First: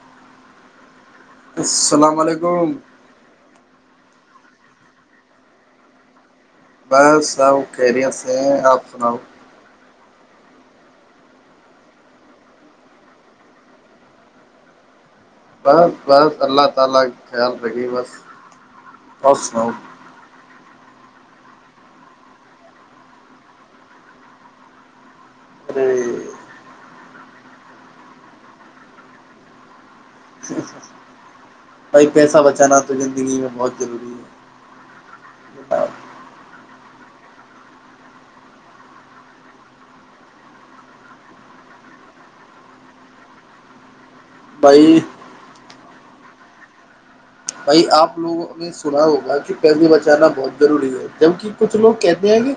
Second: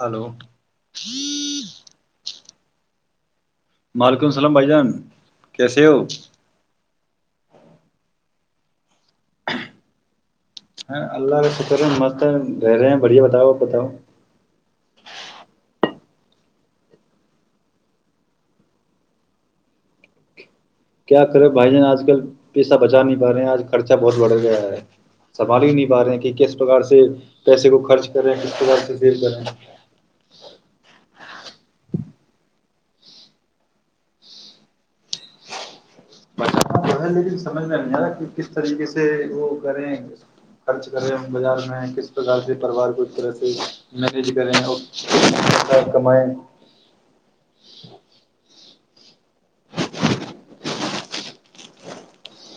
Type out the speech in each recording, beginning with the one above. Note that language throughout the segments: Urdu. ہلو السلام علیکم [inaudible] وعلیکم السلام بھائی جان کیسے ہو بس آب کیریر سے ہیں آپ سناؤ ہاں اللہ کا شکر ہے مست ہے رہ رہے ہیں بڑھیا بتاؤ آ بتاؤ بس بس اللہ تعالی کا خیال رکے بس اور سناؤ کیا کرے بھائی جان آج کل پیسہ بچا نہیں پا رہے ہیں آج خرچہ بہت بڑھ گیا ہے سوال ہی ارے نہیں پا رہے کہ کس پرکار سے سے پیسے کو خرچ کر رہے ہیں کس کے بد سے سیل کر رہے ہیں بھائی پیسہ بچانا تو زندگی میں بہت ضروری ہے ب تو ہے لیکن سمجھ میں نہیں آتاا کہ کس طریقے سے وہ کریں خرچ کریں بازار میں کس پرک سے پریوار کو اس طرح سے میرج کر رہے ہیں بھائی ہو کمیں بھائی آپ لوگوں نے سنا ہوگا کہ پیسے بچانا بہت ضروری ہے جبک کچھ لوگ کہتے ہیں کہ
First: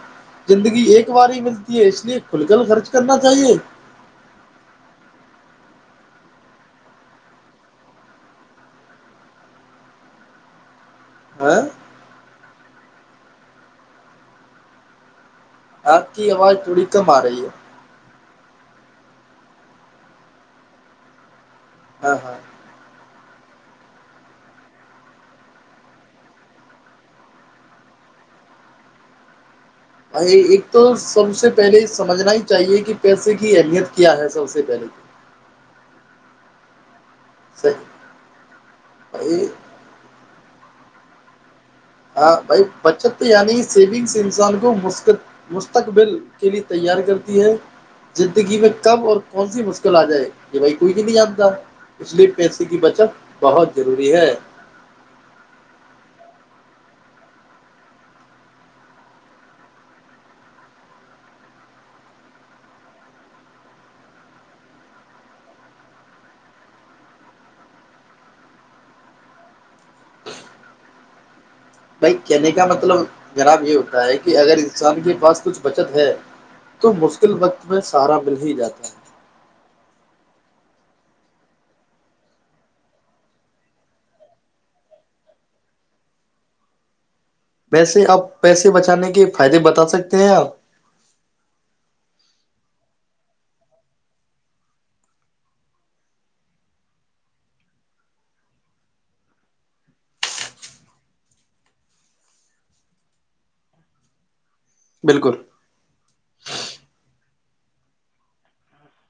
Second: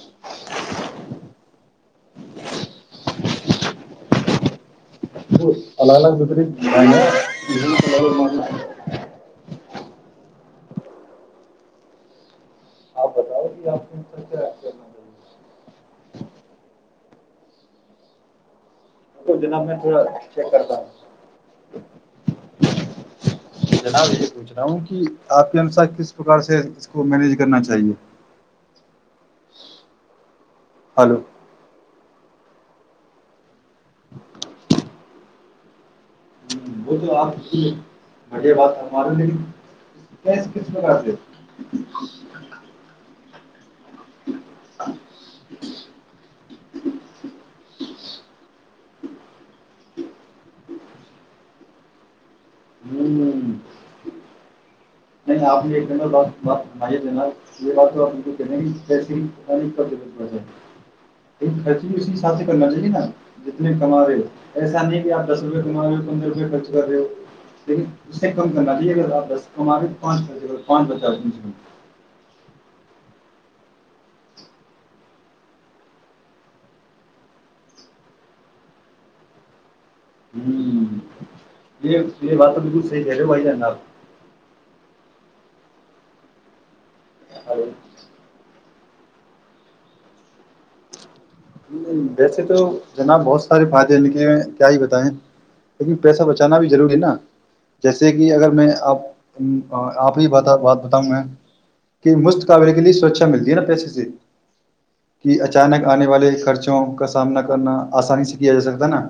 زندگی ایک بار ہی ملتی ہے اس لیے کھل کل خرچ کرنا چاہیے الگ الگ بتری ہاں ب ک آ رہی ہے جناب میں تھوڑا چیک کرتا ہوں ہاں ہاں جناب یہ پوچھ رہا ہوں کہ آپ کے انسار کس پرکار سے اس کو مینج کرنا چاہیے ا ایک تو ہلو سب سے پہلے سمجھنا ہی چاہیے کہ پیسے کی اہمیت کیا ہے سب سے پہلے کی وہ تو آپ ج صحیح مزے بات ہمارے نہیں بھائی کیا سکسماتے ہاں بھائی بچت یعنی سیونگس انسان کو مستقبل کے لیے تیار کرتی ہے زندگی میں کب اور کون سی مشکل آ جائے یہ بھائی کوئی بھی نہیں جانتا اس لیے پیسے کی بچت بہت ضروری ہے نہیں آپ نے ایک ب ب بے جناب یہ بات تو آپ کہسے خرچ بھی اسی حساب سے کرنا چاہیے نا جتنے کما رہے ہو ایسا نہیں کہ آپ دس روپئے کما رہے ہو پندرہ روپئے خرچ کر رہے ہو لیکن اسے کم کرنا چاہیے اگر آپ دس کما رہے ہو پانچچ پانچ پچاس بھائی کہنے کا مطلب جناب یہ ہوتا ہے کہ اگر انسان کے پاس کچھ بچت ہے تو مشکل وقت میں سہارا مل ہی جاتا ہے ہ یہ یہ بات تو بالکل سی ہےل بھائی ج نار ویسے آپ پیسے بچانے کے فائدے بتا سکتے ہیں آپ ویسے تو جناب بہت سارے فائدے نکلےئے کیا ہی بتائائےیں لیکن پیسہ بچانا بھی ضروری ہے نا جیسے کہ اگر میں آپ آپ ہی ب بات بتاؤں گا کہ مفت کاملے کے لیے سرچھا ملتی ہے نا پیسے سے کی بالکل اچانک آنے والے خرچ سامنا کرنا آسانی سے کیا جا سکتا نا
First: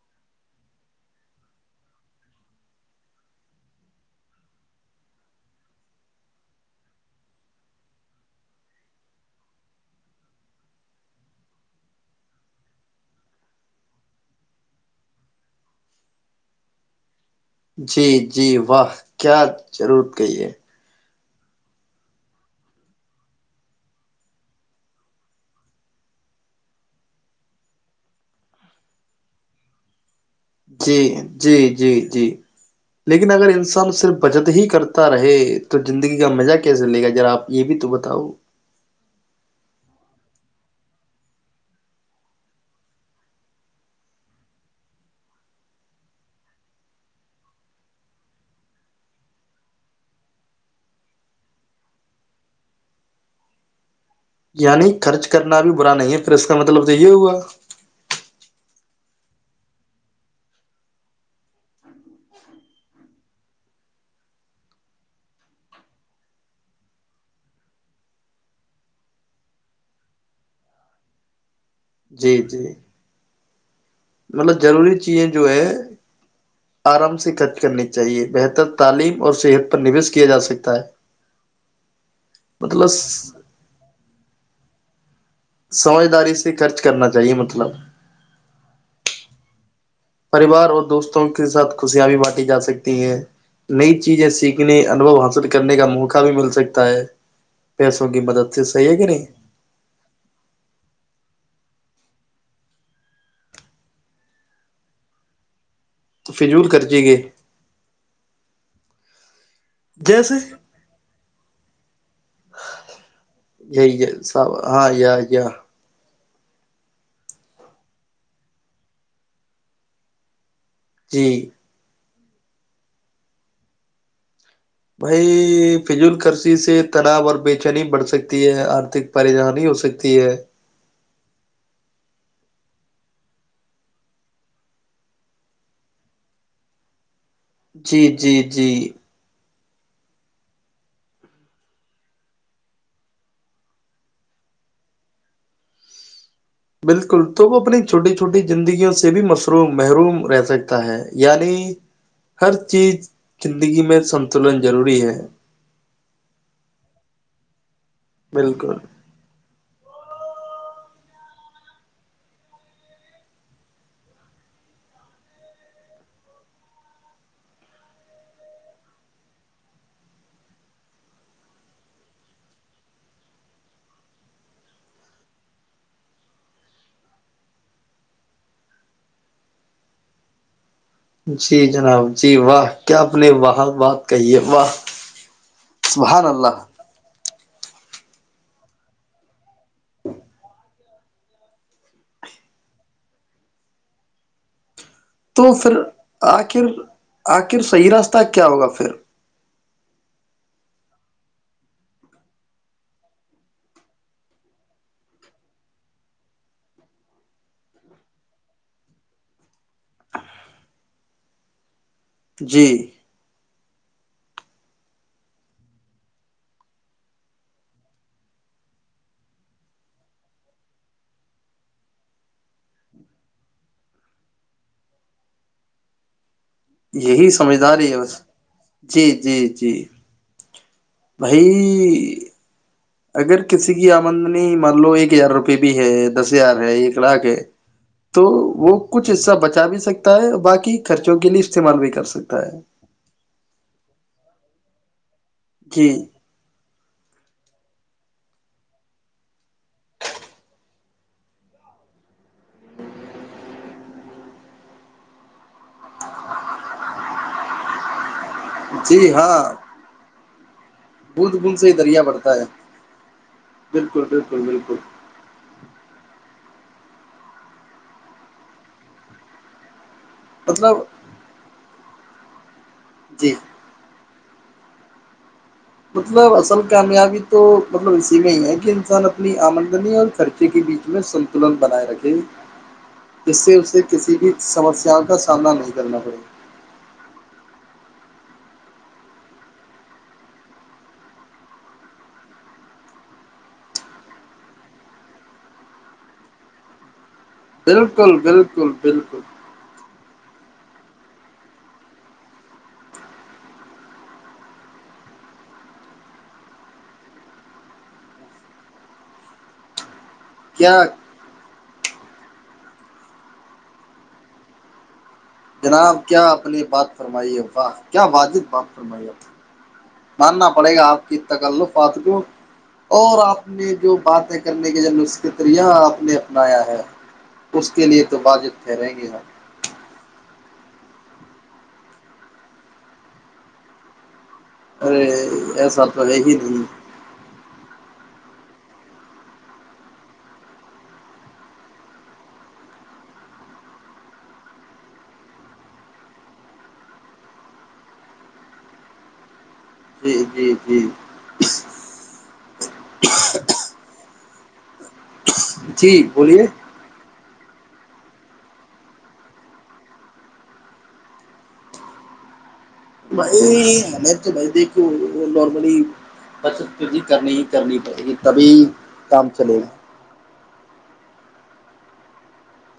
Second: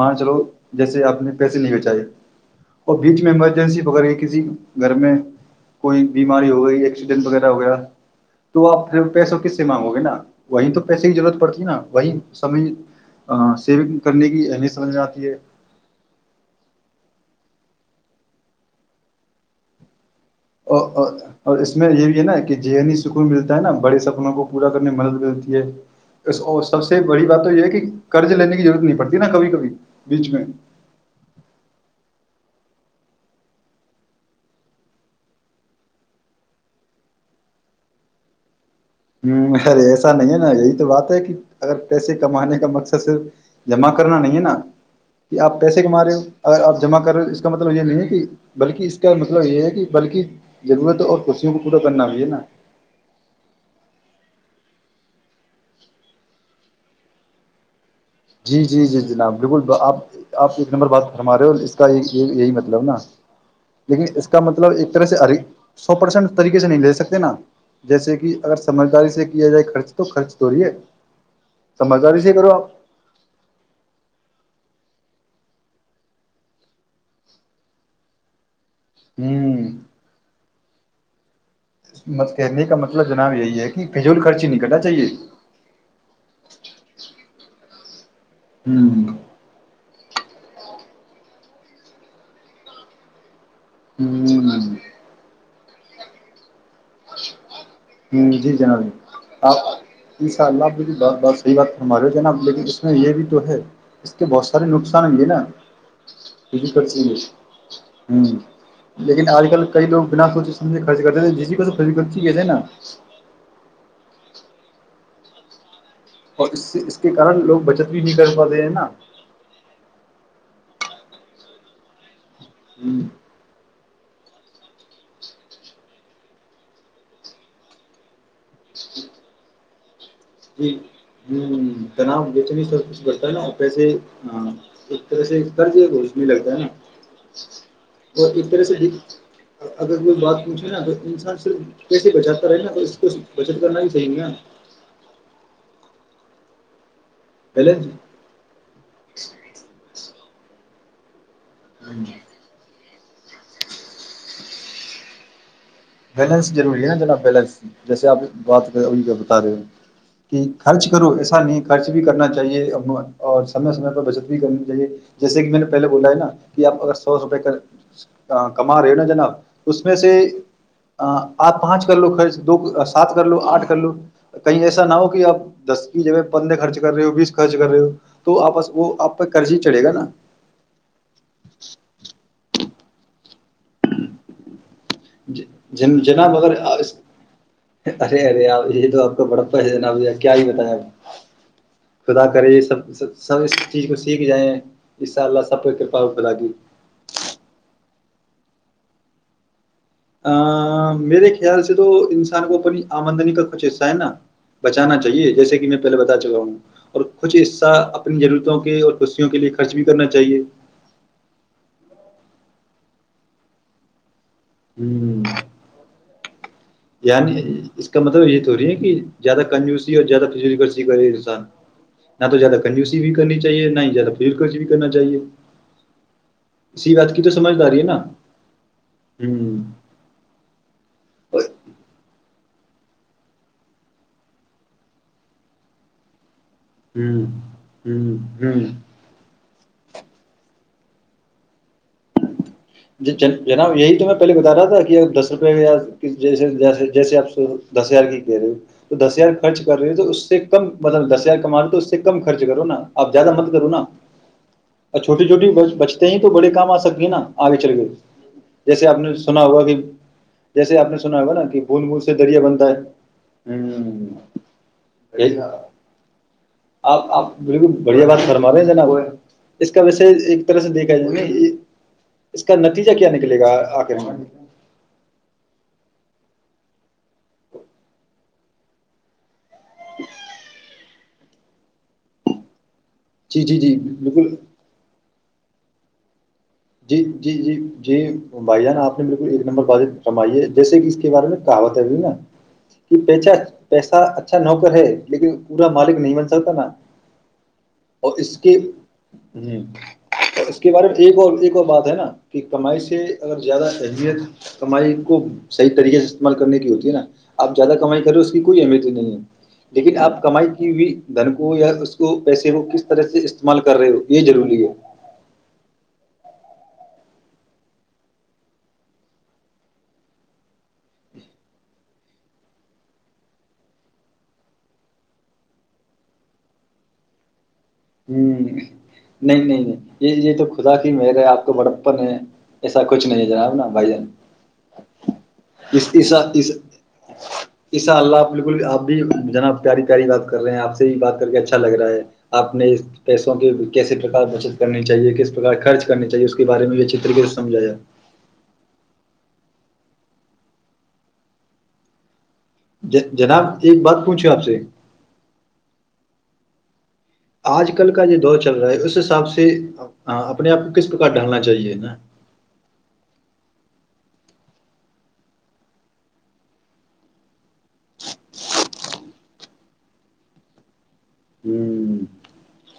مان چلو جیسے آپ نے پیسے نہیں بچائے اور بیچ میں ایمرجنسی و کسی گھر میں کوئی بیماری ہو گئی ایکسیڈنٹ وغیرہ ہو گیا تو آپ پیسوں کس سے مانگو گے نا وہیں تو پیسے کی ضرورت پڑتی نا وہی سمجھ سینگ کرنے کی اہمیت سمجھ میں آتی ہے جی جی واہ کیا ضرور ا ا اور اس میں یہ بھی ہے نا کہ ذہنی سکون ملتا ہے نا بڑے سپنوں کو پورا کرنے میں مدد ملتی ہے سب سے بڑی بات تو یہ ہے کہ قرض لینے کی ضرورت نہیں پڑتی نا کبھی کبھی بیچ میں جی جی جی جی لیکن اگر انسان صرف بچت ہی کرتا رہے تو زندگی کا مزہ کیسے لے گا ذرا آپ یہ بھی تو بتاؤ ہ ارے ایسا نہیں ہے نا یہی تو بات ہے کہ اگر پیسے کمانے کا مقصد صرف جمع کرنا نہیں ہے نا کہ آپ پیسے کما رہے ہو اگر آپ جمع کر رہے ہو اس کا مطلب یہ نہیں ہے کہ بلکہ اس کا مطلب یہ ہے کہ بلکہ ضرورتوں اور کرسیوں کو پورا کرنا بھی ہے نا یعنی خرچ کرنا بھی برا نہیں ہے پھر اس کا مطلب تو یہ ہوا جی جی جی جناب بالکل آپ آپ ایک نمبر بات فرما رہے ہو اس کا یہ یہی مطلب نا لیکن اس کا مطلب ایک طرح سے سو پرسینٹ طریقے سے نہیں لے سکتے نا جیسے کہ اگر سمجھداری سے کیا جائے خرچ تو خرچ تووریے سمچار سےے جی کرو جی آپ مطلب ضروری چیزیں جو ہے آرام سے خرچ کرنی چاہیے بہتر تعلیم اور صحت پر ہوں نویش کیا جا سکتا ت م کہنے کا مطلب جناب یہی ہے کہ پجول خرچی نکٹا صحیے سمجھداری سے خرچ کرنا چاہیے مطلب ہوں ہ پریوار اور دوستوں کے ساتھ خوشیاں بھی بانٹی جا سکتی ہیں نئی چیزیں سیکھنے ہ انبھو حاصل کر کرنے کا موقع بھی مل سکتا ہے پیسوں کی ہ مدد جی سے جنانی صحیح ہے کہ نہیں آپ یہ س لب بات بت صحی بات ہمارے ہو جناب لیکن اس میں یہ بھی تو ہے اس کے بہت سارے نقصان ہ گے نا تو فضول کر خرچی کے ہوں لیکن آج کل کئی لگ بنا جیسے سوچے سمھے خرچ کرتےے جسی کو سری ک ٹھیک ہے تھ نا سب ہاں یا یا اور اس سے اس کے کارن لوگ بچت بھی نہیں کر پا رہے ہیں نا [inaudible] ہوں بھائی فضول کررسیی سے تناؤ اور بے چینی بڑھ سکتی ہے آرتک پریشانی ہو سکتی ہے جی ہوں تنا بچنی سب کچ کرتا ہے نا پسے ایک طرح سے کررض روشنی لگتا ہے نا جی اور جی ایک طرح جی سے اگر کوئی بات پوچھے نا ا انسان صرف کیسے بچات کرے نا تو اس کو بچت کرنا ہی صاہی نہیں نا بالکل تو وہ اپنی بیلنس چھوٹی چھوٹی زندگیوں سے بھی مروم محروم رہتا سکتا ہے یعنی ہر چیز زندگی میں سنتلن ضروری ہے بیلنس روری ہے نا جناب بیلنس جیسے آپ بات بالکل کری بتا رہے ہو کہ خرچ کرو ایسا نہیں خرچ بھی کرنا چاہیے اور سمے سمے پ بچت بھی کرنی چاہیے جیسے کہ میں نے پہلے بولا ہے نا کہ آپ اگر سو روپئے کا کما رہے ہو نا جناب اس میں سے آپ پانچ کر لو خرچ دو سات کر لو آٹھ کر لو کہیں ایسا نہ ہو کہ آپ دس کی جب پندرہ خرچ کر رہے ہو بیس خرچ کر رہے ہو تو آپس وہ آپ پ قرض ہی چڑھے گا نا جی جناب جی واہ کیا آپ نے وہاہاں بات کہی ہے واہ سبحان جناب اگر اللہ [unintelligible] ارے ارے آپ یہ تو آپ کا بڑا پیس جناب کیا ہی بتیا آ خدا کرے یہ سبب سب اس چیز کو سیکھ جائیں [unintelligible] تو سب کو پھر کرپا و خدا کی آخر آخر صحیح راستہ [unintelligible] ت کیا ہوگا پھر [unintelligible] ا میرے خیال سے تو انسان کو اپنی آمدنی کا کچھ حصہ ہے نا بچانا چاہیے جیسے کہ میں پہلے بتا چکا ہوں اور کچھ حصہ اپنی ضرورتوں کے اور خوشیوں کے لیے خرچ بھی کرنا چاہیے [unintelligible] جی [unintelligible] ہوں [unintelligible] یعنی اس کا مطلب یہ تو ہو رہی ہے کہ زیادہ کنجوسی اور زیادہ فجول کرضی کرے انسان نہ تو زیادہ کنجوسی بھی کرنی چاہیے نہ ہی زیادہ فجول کرض بھی کرنا چاہیے [unintelligible] بات کی یہی تو سمجھداری ہے نا بس جی جی ہوں جی بائی [unintelligible] ہین [unintelligible] ج [inaudible] [unintelligible] اگر کسی کی آمدنی مان لو ایک ہزار روپئے بھی ہے دس [unintelligible] [unintelligible] آ رہے ہیں ایک لاکق ہے ہوں تو ہوں وہ کچھ حصہ بچ [unintelligible] بچا بھی سکتا ہے باقی خرچوں کے لیے استعمال بھی کر سکتا ہیں [unintelligible] جی ج جناب یہی تو میں [unintelligible] بتا رہا تھا کہ دس [unintelligible] روپ جی جیسے جیسے جیسے آپ [unintelligible] دس ہزار کہہ رہے ہو تو دس ہزار خرچ کر رہے ہو اس کم دس ہزار کما رہ تو سے کم خرچ کرو نا آپ زیادہ مت کرو نا چھوٹی چھوٹی بچتے ہی تو بڑے کام آ سکتے [unintelligible] ن آگچرک [unintelligible] جیسے آپ جی نے ہاں سنا ہوگا کہ جیسے آپ نے سنا ہوگا بوند نا بوند کہ ہی بھول بول سے بڑھتا دریا ہے بنتا ہے بالکل بالکل بالکل ہ [unintelligible] آپ آپ بالکل بڑھیا بات فرما رہے ہیں نا وہ [unintelligible] ویسے ایک طرح سے مطلب دیکھا جائےا یہ [unintelligible] اس کا نتیجہ کیا جی نکلے گا آخرن [unintelligible] مطلب اصل کامیابی تو مطلب اسی میں ہی ہے کہ انسان اپنی آمن [unintelligible] بنی اور خرچے کی بھی [unintelligible] ستولن بنا رکھے [unintelligible] جس جی سے جی جی اسے کسی بالکل بھی سمسیا کا سامنا نہیں [unintelligible] کرنا پڑ [unintelligible] جی جی جی جی بھائی جانا آپ نے بالکل ایک نمبر بات فرمائی ہے جیسے کہ اس کے بارے میں کہاوت ہے ابھی نا کہ پیچ پیسہ اچھا نوکر ہے لیکن پورا مالک نہیں بن سکتا نا [unintelligible] بالکل بالکل بالکل [unintelligible] تو اس کے بارے میں ٹھیک اور ایک [unintelligible] بات ہے نا کہ کمائی سے اگر زیادہ اہمیت کمائی کو صحیح طریقے سے استعمال کرنے کی ہوتی ہے نا آپ زیادہ کمائی کرے اس کی کوئی اہمیت ہی نہیں ہے لیکن آپ [unintelligible] کمائی کی کیا ہوئی دھن کو یا اس کو پیسے ر کس [unintelligible] طرح سے استعمال کر رہے ہو یہ ضروری ہے [unintelligible] جناب کیا اپنی بات فرمائیے واہ کیا واجد بات فرمائیے ماننا پڑے گا آپ کی تکلفات اور آپ نے جو باتیں کرنے کے جو نسختریا آپ نے اپنایا ہے [unintelligible] ہ تو واجب نہیں ٹھہریں گے آپ نہیں نہیں یہ یہ تو [unintelligible] خدا کی میرے آپ کو بڑپن ہے ایسا کچھ نہیں ہے جناب نا بھائی جان ارے ای سات وجے ہی نہیں انشاءاللہ بالکل اپ بھی جناب پیاری پیاری بات کر رہے ہیں اپ سے بات کر کے اچھا لگ رہا ہے اپ [unintelligible] پیسوں کی کیسے ٹرکار بچت کرنی چاہیے کس کرنی چاہیے اس کے بارے میں بھی اچھے طریقے سے سمجھا جائے [unintelligible] جی جی جی [unintelligible] ج جناب ایک بات پوچھو آپ سے [unintelligible] جی بولیے [unintelligible] آج کل کا جو دور چل رہا ہے اس حساب سے اپنے آپ کو کس پرک ڈھالنا چاہیے نا [unintelligible] بھائی ہمیں تو بھائی دیکھو نارملی بچ ک کرنی ہی کرنی پڑے گی تبھی کام چلے گا [unintelligible] ہوں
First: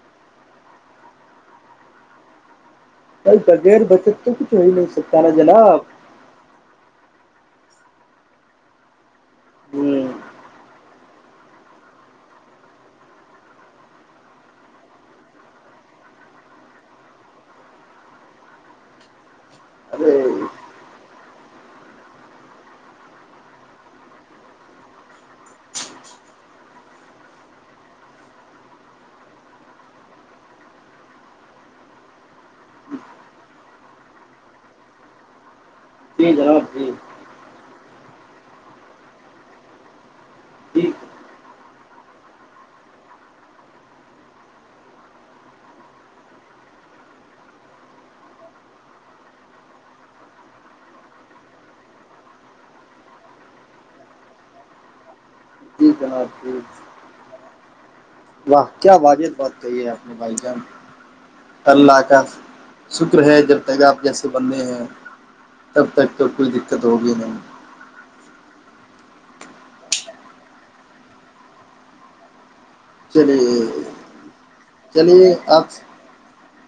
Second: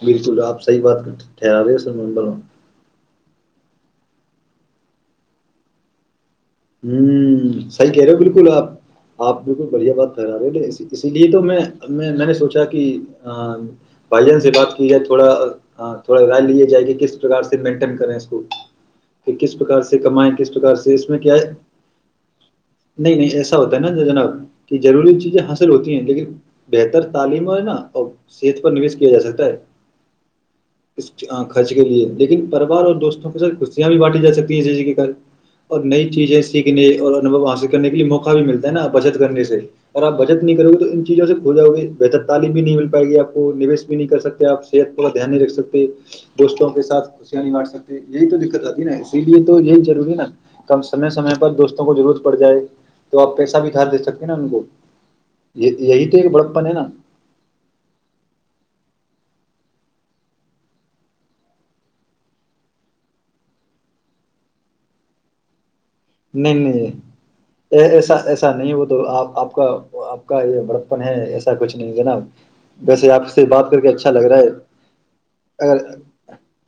بالکل آپ صحیح بات ٹھہرا رہے ہو سرمب [unintelligible] بھائی بغیر بجٹ کے کچھ نہیں ہو سکتا ہے جناب [unintelligible] ہ صحیح کہہ رہے ہو بالکل آپ آپ بالکل بڑھیا ہوں بات ہرا رہے ہو اسی لیے تو میں میں نے سوچا کہ بھائی جان سے بات کی جائے تھوڑا تھوڑا رائے ل جائے کہ کس پرک سے مینٹین کریں اس کو کہ کس پرار سے ارے کمائیں کس پرکار سے اس میں کیا ہے نہیں نہیں ایسا ہوتا ہے نا جناب کہ ضروری چیزیں حاصل ہوتی ہیں لیکن بہتر تعلیم اور نا اور صحت پر نوش کیا جا سکتا ہے اس خرچ کے لیے لیکن پریوار اور دوستوں کے ساتھ خوشیاں بھی بانٹی جا سکتی ہیں اسی کے اور نئی جی چیزیں جناب جی کرنے کی موقع بھی ملتا ہے نا بجد کرنے سے اور اپ بجٹ نہیں کرو گے تو جی ان چیزوں سے بھول جاؤ گے بہتر تعلی بھی نہیں مل پائے گی اپ کو نیوس بھی نہیں کر سکتے اپ صحت تھوڑا دھیان نہیں رکھ سکتے دوستوں کے ساتھ یہی تو دقت اتی ہے نا اسی لیے تو یہ انشاءاللہ کم سننس دوستوں کو ضرورت پڑ جائے تو اپ پیسہ بھی گھر دے سکتے ہیں نا ان کو یہ جی یہی تو جناب ایک جی بڑپن ہے نا واہ کیا واجح بات کہی ہے آپ نے بھائی جان اللہ کا شکر ہے جر تگاپ جیسے بندنے ہیں تب تک تو کوئی نہیں دقت نہیں ہوگی نہیں ایسا ایسا نہیں ہوتا تو آپ آپ کا آپ کا یہ بڑپن ہے ایسا کچھ نہیں جناب ویسے آپ سے چلیے بات کر کے اچھا لگ رہا ہے چلیے آپ اگر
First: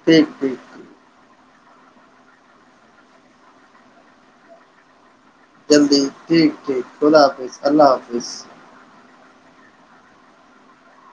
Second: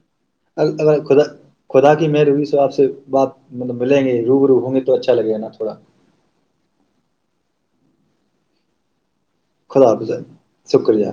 ٹھیک ٹھیک ٹھیک اللہ خدا خدا کی محروبی ص آپ سے بات مطل ملیں گے روب رو ہوں گے تو اچھا لگے گا نا تھوڑا جلدی ٹھیک ٹھیک کھلا حافظ اللہ حافظ خلافظ شکریہ